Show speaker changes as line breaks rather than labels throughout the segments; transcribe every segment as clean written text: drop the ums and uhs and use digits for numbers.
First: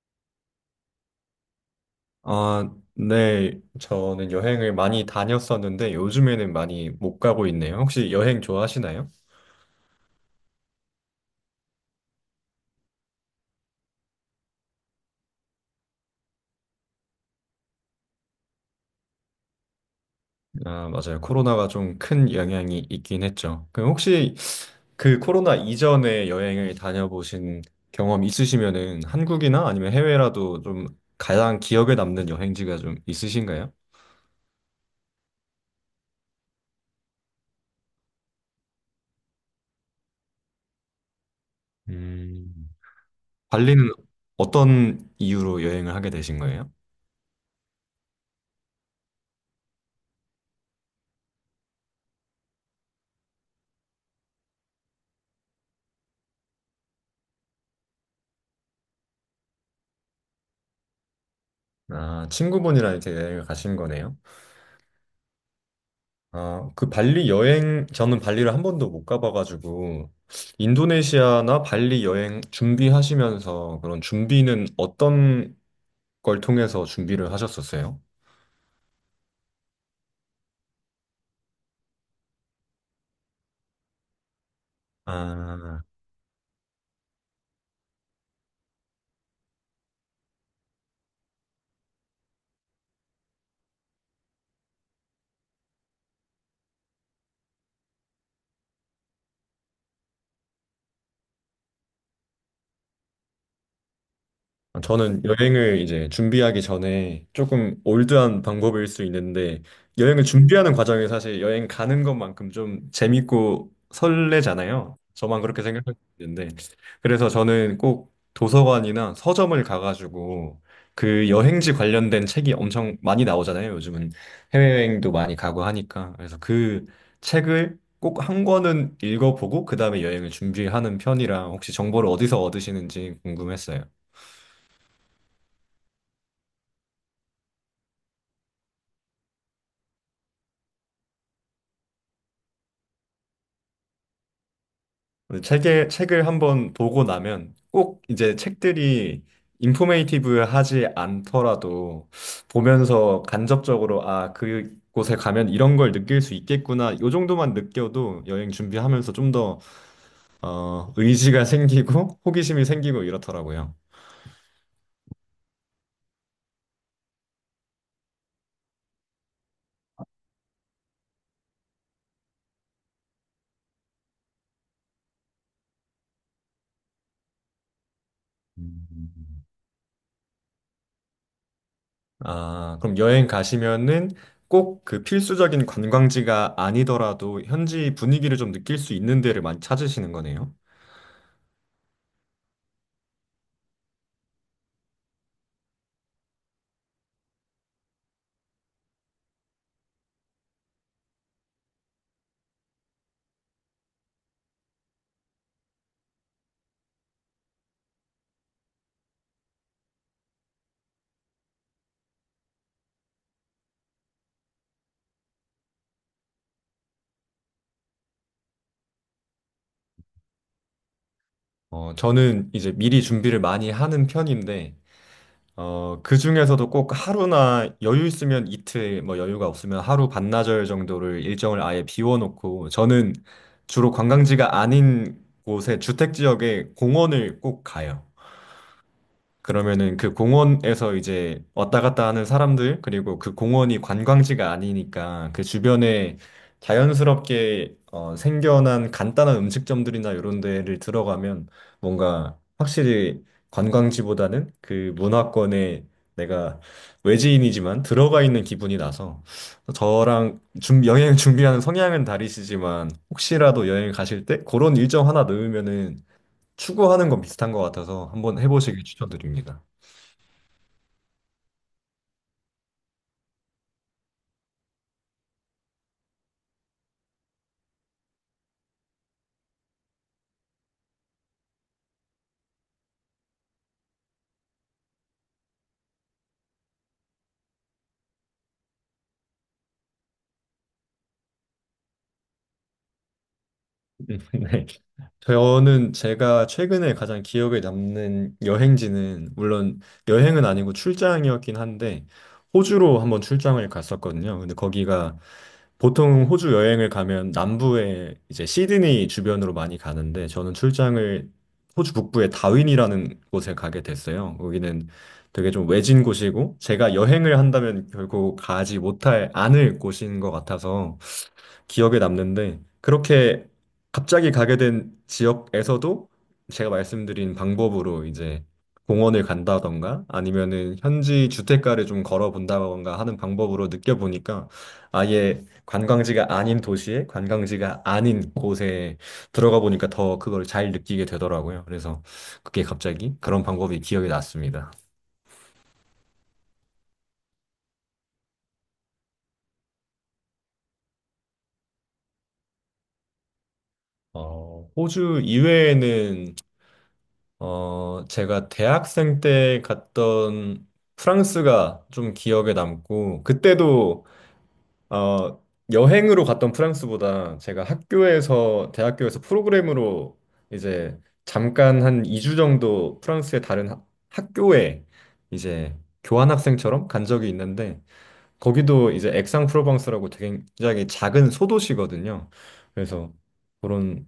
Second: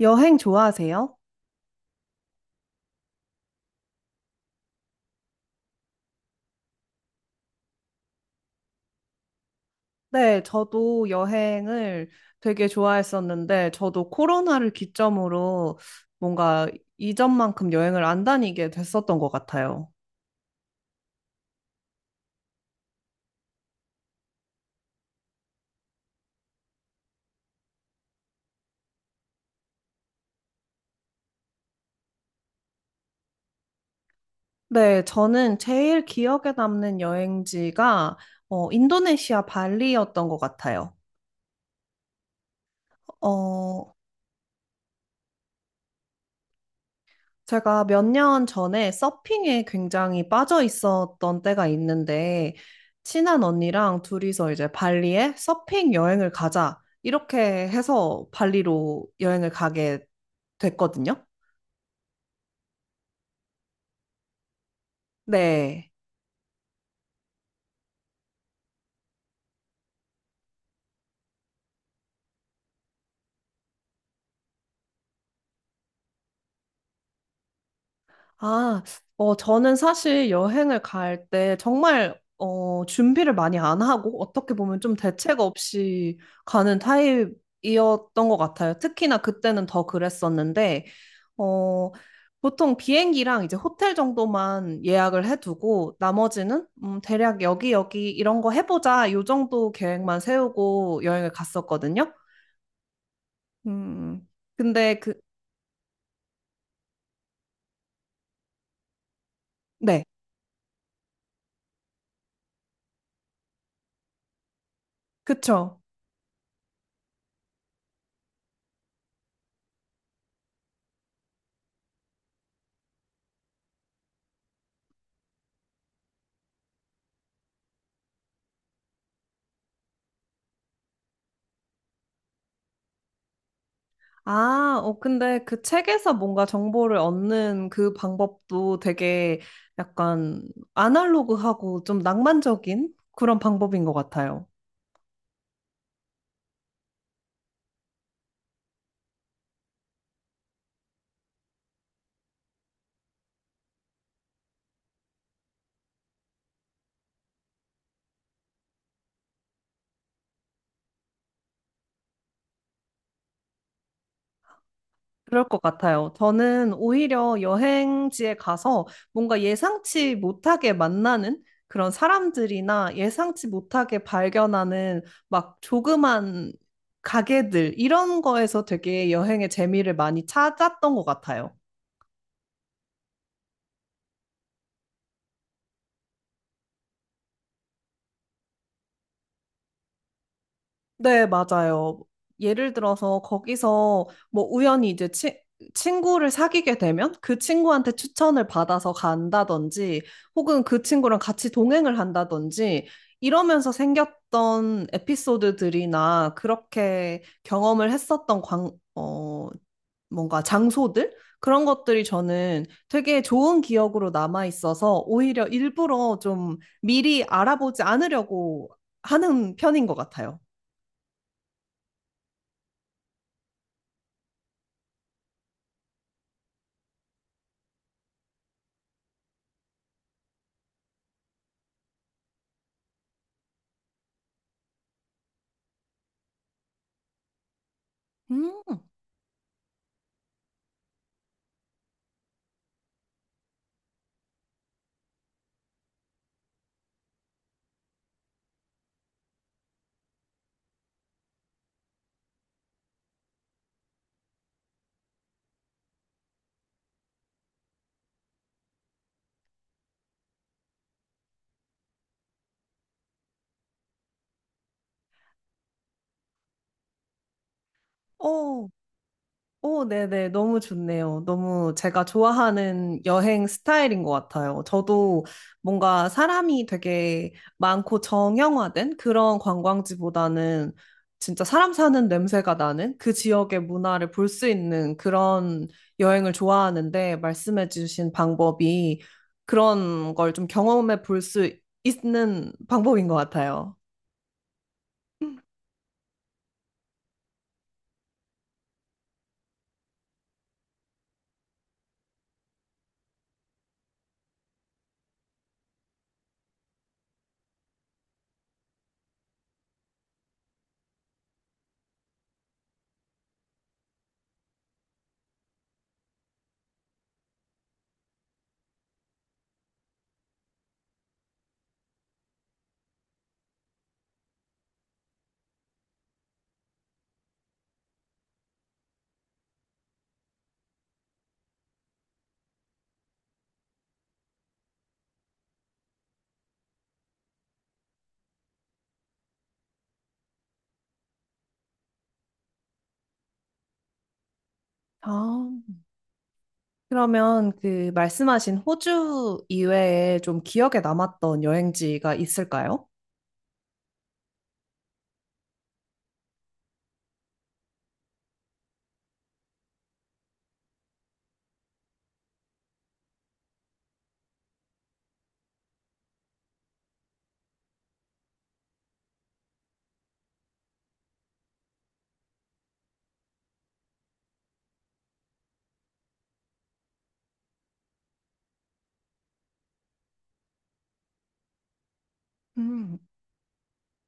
여행 좋아하세요?
아, 네. 저는 여행을 많이 다녔었는데 요즘에는 많이 못 가고 있네요. 혹시 여행 좋아하시나요?
네, 저도 여행을 되게 좋아했었는데, 저도 코로나를 기점으로 뭔가 이전만큼 여행을 안 다니게 됐었던 것 같아요.
아, 맞아요. 코로나가 좀 큰 영향이 있긴 했죠. 그럼 혹시 그 코로나 이전에 여행을 다녀보신 경험 있으시면은 한국이나 아니면 해외라도 좀 가장 기억에 남는 여행지가 좀 있으신가요?
네, 저는 제일 기억에 남는 여행지가 인도네시아 발리였던 것 같아요.
음. 발리는
어,
어떤 이유로 여행을 하게 되신 거예요?
제가 몇 년 전에 서핑에 굉장히 빠져 있었던 때가 있는데, 친한 언니랑 둘이서 이제 발리에 서핑 여행을 가자. 이렇게 해서 발리로 여행을 가게 됐거든요.
아, 친구분이랑 이렇게 여행을 가신 거네요.
네.
아, 그 발리 여행, 저는 발리를 한 번도 못 가봐가지고, 인도네시아나 발리 여행 준비하시면서 그런 준비는 어떤 걸 통해서 준비를 하셨었어요?
아, 저는 사실 여행을 갈 때 정말 준비를 많이 안 하고 어떻게 보면 좀 대책
아,
없이 가는 타입이었던 것 같아요. 특히나 그때는 더 그랬었는데, 어, 보통 비행기랑 이제 호텔 정도만 예약을 해두고 나머지는 대략 여기 여기 이런 거 해보자 요 정도 계획만 세우고 여행을 갔었거든요. 음, 근데 그,
저는 여행을 이제 준비하기 전에 조금 올드한 방법일 수 있는데
네,
여행을 준비하는 과정이 사실 여행 가는 것만큼 좀 재밌고 설레잖아요. 저만 그렇게 생
그쵸.
각할 수 있는데 그래서 저는 꼭 도서관이나 서점을 가가지고 그 여행지 관련된 책이 엄청 많이 나오잖아요. 요즘은 해외여행도 많이 가고 하니까 그래서 그 책을 꼭 한 권은 읽어보고 그 다음에 여행을 준비하는 편이라 혹시 정보를 어디서 얻으시는지 궁금했어요.
근데 그 책에서 뭔가 정보를 얻는 그 방법도 되게 약간 아날로그하고 좀 낭만적인 그런 방법인 것 같아요.
근데 책을 한 번 보고 나면 꼭 이제 책들이 인포메이티브하지 않더라도 보면서 간접적으로 아, 그곳에 가면 이런 걸 느낄 수 있겠구나. 요 정도만 느껴도 여행 준비하면서 좀 더, 의지가 생기고 호기심이 생기고 이렇더라고요.
그럴 것 같아요. 저는 오히려 여행지에 가서 뭔가 예상치 못하게 만나는 그런 사람들이나 예상치 못하게 발견하는 막 조그만 가게들 이런 거에서 되게
음.
여행의 재미를 많이 찾았던 것 같아요.
아, 그럼 여행 가시면은 꼭 그 필수적인 관광지가 아니더라도 현지 분위기를 좀 느낄 수 있는 데를 많이 찾으시는 거네요?
네, 맞아요. 예를 들어서 거기서 뭐 우연히 이제 친구를 사귀게 되면 그 친구한테 추천을 받아서 간다든지 혹은 그 친구랑 같이 동행을 한다든지 이러면서 생겼던 에피소드들이나 그렇게 경험을 했었던 뭔가 장소들? 그런 것들이 저는 되게 좋은 기억으로 남아 있어서 오히려 일부러 좀 미리 알아보지 않으려고 하는 편인 것 같아요.
저는 이제 미리 준비를 많이 하는 편인데, 그 중에서도 꼭 하루나 여유 있으면 이틀, 뭐 여유가 없으면 하루 반나절 정도를 일정을 아예 비워놓고, 저는 주로 관광지가 아닌 곳에 주택 지역에 공원을 꼭 가요. 그러면은 그 공원에서 이제 왔다 갔다 하는 사람들, 그리고 그 공원이 관광지가 아니니까 그 주변에 자연스럽게 생겨난 간단한 음식점들이나 이런 데를 들어가면 뭔가 확실히 관광지보다는 그 문화권에 내가 외지인이지만 들어가 있는 기분이 나서 저랑 준 여행 준비하는 성향은 다르시지만 혹시라도 여행 가실 때 그런 일정 하나 넣으면은 추구하는 건 비슷한 것 같아서 한번
오,
해보시길 추천드립니다.
오, 네네. 너무 좋네요. 너무 제가 좋아하는 여행 스타일인 것 같아요. 저도 뭔가 사람이 되게 많고 정형화된 그런 관광지보다는 진짜 사람 사는 냄새가 나는 그 지역의 문화를 볼 수 있는 그런 여행을 좋아하는데 말씀해주신 방법이 그런 걸 좀 경험해 볼 수 있는 방법인 것 같아요.
네. 저는 제가 최근에 가장 기억에 남는 여행지는 물론 여행은 아니고 출장이었긴 한데 호주로 한번 출장을 갔었거든요. 근데 거기가 보통 호주 여행을 가면 남부에 이제 시드니 주변으로 많이 가는데 저는 출장을 호주 북부의 다윈이라는 곳에 가게 됐어요. 거기는 되게 좀 외진 곳이고 제가 여행을 한다면 결국 가지 못할 않을 곳인 것 같아서 기억에 남는데 그렇게 갑자기 가게 된 지역에서도 제가 말씀드린 방법으로 이제 공원을 간다던가 아니면은 현지 주택가를 좀 걸어본다던가 하는 방법으로 느껴보니까 아예 관광지가 아닌 도시에 관광지가 아닌 곳에 들어가 보니까 더 그걸 잘 느끼게 되더라고요. 그래서 그게 갑자기 그런 방법이 기억에 났습니다.
아. 그러면 그 말씀하신 호주 이외에 좀 기억에 남았던 여행지가 있을까요?
호주 이외에는 제가 대학생 때 갔던 프랑스가 좀 기억에 남고, 그때도, 어, 여행으로 갔던 프랑스보다 제가 학교에서, 대학교에서 프로그램으로 이제 잠깐 한 2주 정도 프랑스의 다른 학교에 이제 교환학생처럼 간 적이 있는데, 거기도 이제 액상프로방스라고 되게 굉장히 작은 소도시거든요.
음,
그래서 그런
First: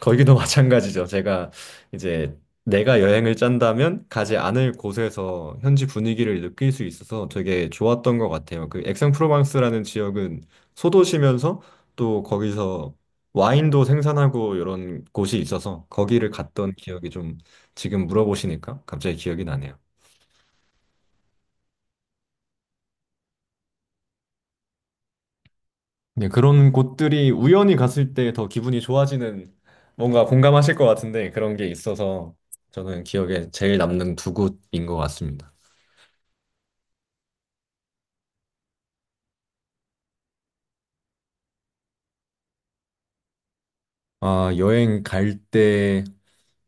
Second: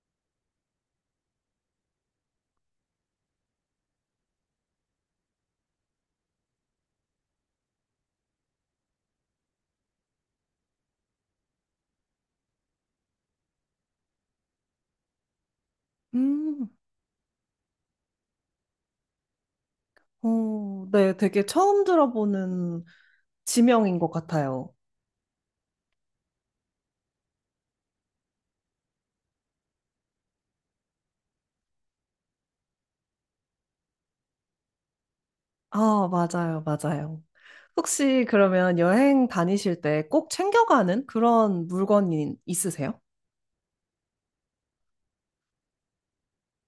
거기도 마찬가지죠. 제가 이제 내가 여행을 짠다면 가지 않을 곳에서 현지 분위기를 느낄 수 있어서 되게 좋았던 것 같아요. 그 액상프로방스라는 지역은 소도시면서 또 거기서 와인도 생산하고 이런 곳이 있어서 거기를
음.
갔던 기억이 좀 지금 물어보시니까 갑자기 기억이 나네요.
어, 네, 되게 처음 들어보는 지명인 것 같아요.
네, 그런 곳들이 우연히 갔을 때 더 기분이 좋아지는 뭔가 공감하실 것 같은데 그런 게 있어서 저는 기억에 제일 남는 두 곳인 것 같습니다.
아, 맞아요, 맞아요. 혹시 그러면 여행 다니실 때 꼭 챙겨가는 그런 물건이 있으세요?
아, 여행 갈 때,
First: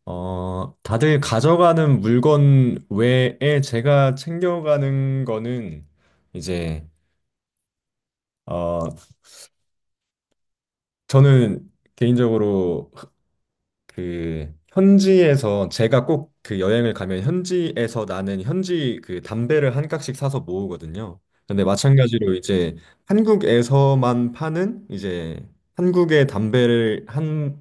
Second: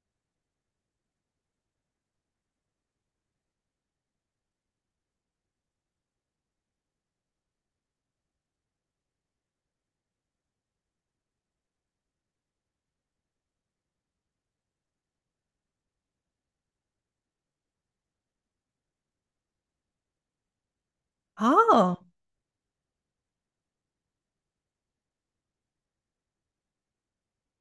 다들 가져가는 물건 외에 제가 챙겨가는 거는 이제, 어, 저는 개인적으로 그 현지에서 제가 꼭 그 여행을 가면 현지에서 나는 현지 그 담배를 한 깍씩 사서 모으거든요. 근데
아,
마찬가지로 이제 한국에서만 파는 이제 한국의 담배를 한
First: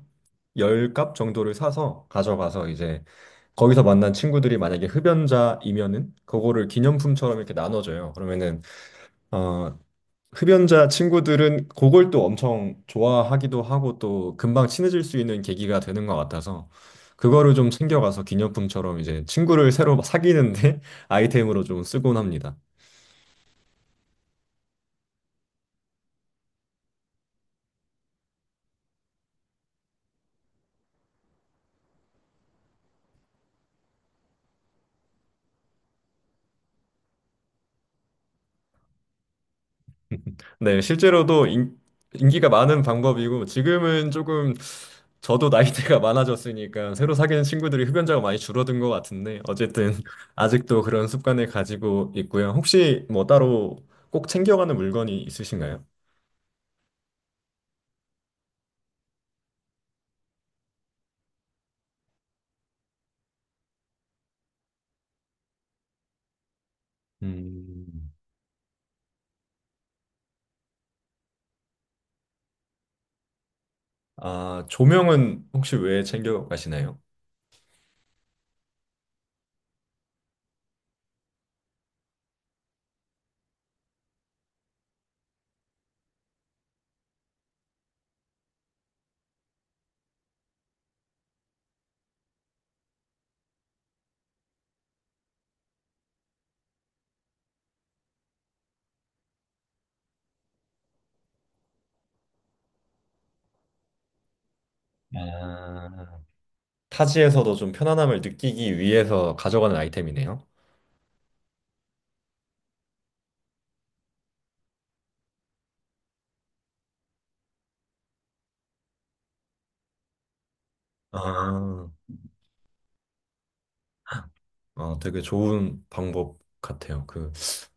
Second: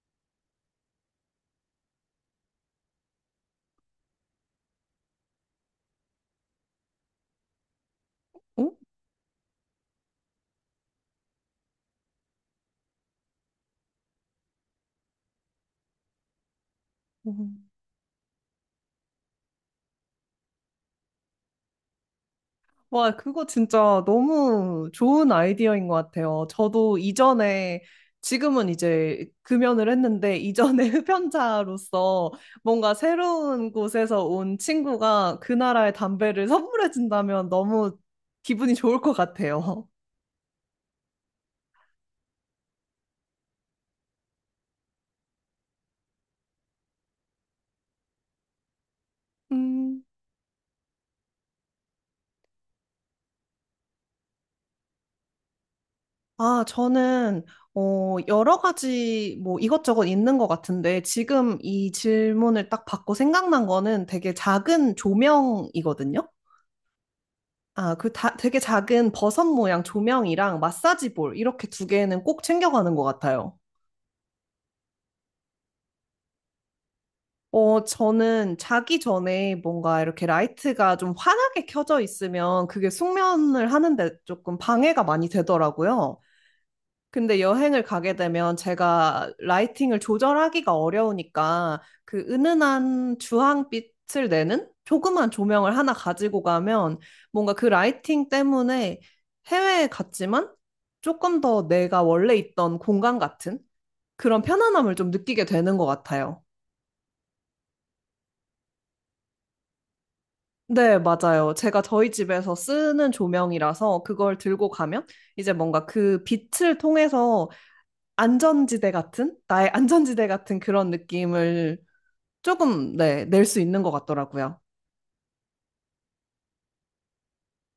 10갑 정도를 사서 가져가서 이제 거기서 만난 친구들이 만약에 흡연자이면은 그거를 기념품처럼 이렇게 나눠줘요. 그러면은 어 흡연자 친구들은 그걸 또 엄청 좋아하기도 하고 또 금방 친해질 수 있는 계기가 되는 것 같아서
어?
그거를 좀 챙겨가서 기념품처럼 이제 친구를 새로 막 사귀는데 아이템으로 좀 쓰곤 합니다.
와, 그거 진짜 너무 좋은 아이디어인 것 같아요. 저도 이전에, 지금은 이제 금연을 했는데, 이전에 흡연자로서 뭔가 새로운 곳에서 온 친구가 그 나라의 담배를 선물해준다면 너무 기분이 좋을 것 같아요.
네, 실제로도 기가 많은 방법이고 지금은 조금 저도 나이대가 많아졌으니까 새로 사귀는 친구들이 흡연자가 많이 줄어든 것 같은데 어쨌든
음,
아직도 그런 습관을 가지고 있고요. 혹시 뭐 따로 꼭 챙겨가는 물건이 있으신가요?
아, 저는, 여러 가지 뭐 이것저것 있는 것 같은데, 지금 이 질문을 딱 받고 생각난 거는 되게 작은 조명이거든요.
음.
되게 작은 버섯 모양 조명이랑 마사지 볼 이렇게 두 개는 꼭 챙겨가는 것 같아요.
아, 조명은 혹시 왜 챙겨 가시나요?
저는 자기 전에 뭔가 이렇게 라이트가 좀 환하게 켜져 있으면 그게 숙면을 하는데 조금 방해가 많이 되더라고요. 근데 여행을 가게 되면 제가 라이팅을 조절하기가 어려우니까 그 은은한 주황빛을 내는 조그만 조명을 하나 가지고 가면 뭔가 그 라이팅 때문에 해외에 갔지만 조금 더 내가 원래 있던 공간 같은 그런 편안함을 좀 느끼게 되는 것
아,
같아요.
타지에서도 좀 편안함을 느끼기 위해서 가져가는 아이템이네요.
네, 맞아요. 제가 저희 집에서 쓰는 조명이라서 그걸 들고 가면 이제 뭔가 그 빛을 통해서 안전지대 같은, 나의 안전지대 같은 그런 느낌을
아,
조금, 네, 낼 수 있는 것 같더라고요.
아, 되게 좋은 방법 같아요. 그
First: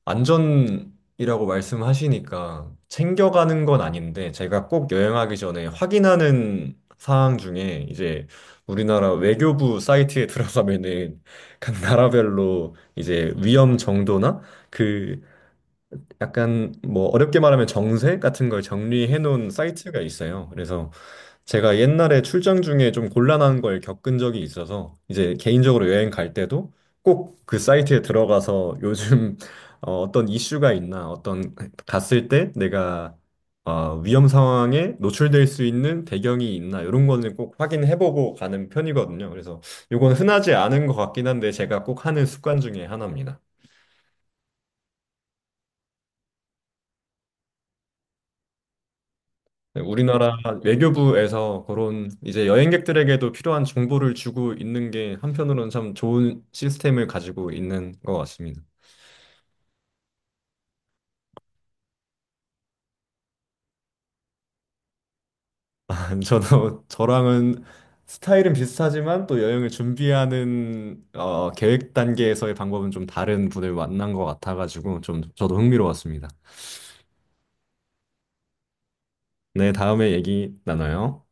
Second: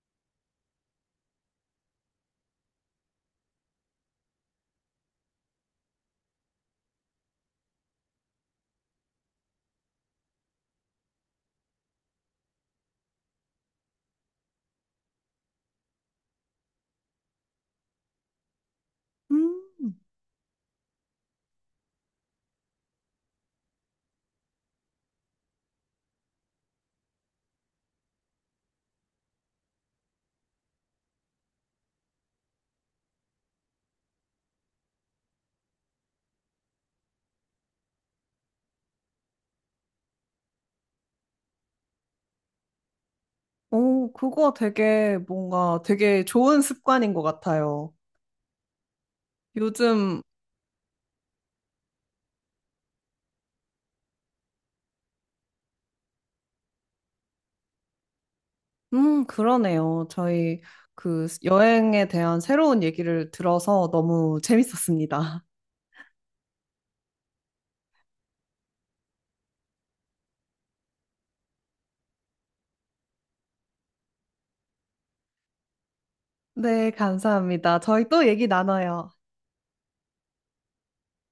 안전이라고 말씀하시니까 챙겨가는 건 아닌데 제가 꼭 여행하기 전에 확인하는 사항 중에 이제 우리나라 외교부 사이트에 들어가면은 각 나라별로 이제 위험 정도나 그 약간 뭐 어렵게 말하면 정세 같은 걸 정리해 놓은
음,
사이트가 있어요. 그래서 제가 옛날에 출장 중에 좀 곤란한 걸 겪은 적이 있어서 이제 개인적으로 여행 갈 때도 꼭 그 사이트에 들어가서 요즘 어떤 이슈가 있나 어떤 갔을 때 내가 위험 상황에 노출될 수 있는 배경이 있나 이런 거는 꼭 확인해 보고 가는 편이거든요. 그래서 이건 흔하지 않은 것 같긴 한데 제가 꼭 하는 습관 중에 하나입니다.
오, 그거 되게 뭔가 되게 좋은 습관인 것 같아요. 요즘
우리나라 외교부에서 그런 이제 여행객들에게도 필요한 정보를 주고 있는 게 한편으로는 참 좋은 시스템을 가지고 있는 것 같습니다.
그러네요. 저희 그 여행에 대한 새로운 얘기를 들어서 너무 재밌었습니다.
저도 저랑은 스타일은 비슷하지만 또 여행을 준비하는 계획 단계에서의 방법은 좀 다른 분을 만난 것 같아가지고 좀 저도 흥미로웠습니다.
네, 감사합니다. 저희 또 얘기 나눠요.
네, 다음에 얘기 나눠요.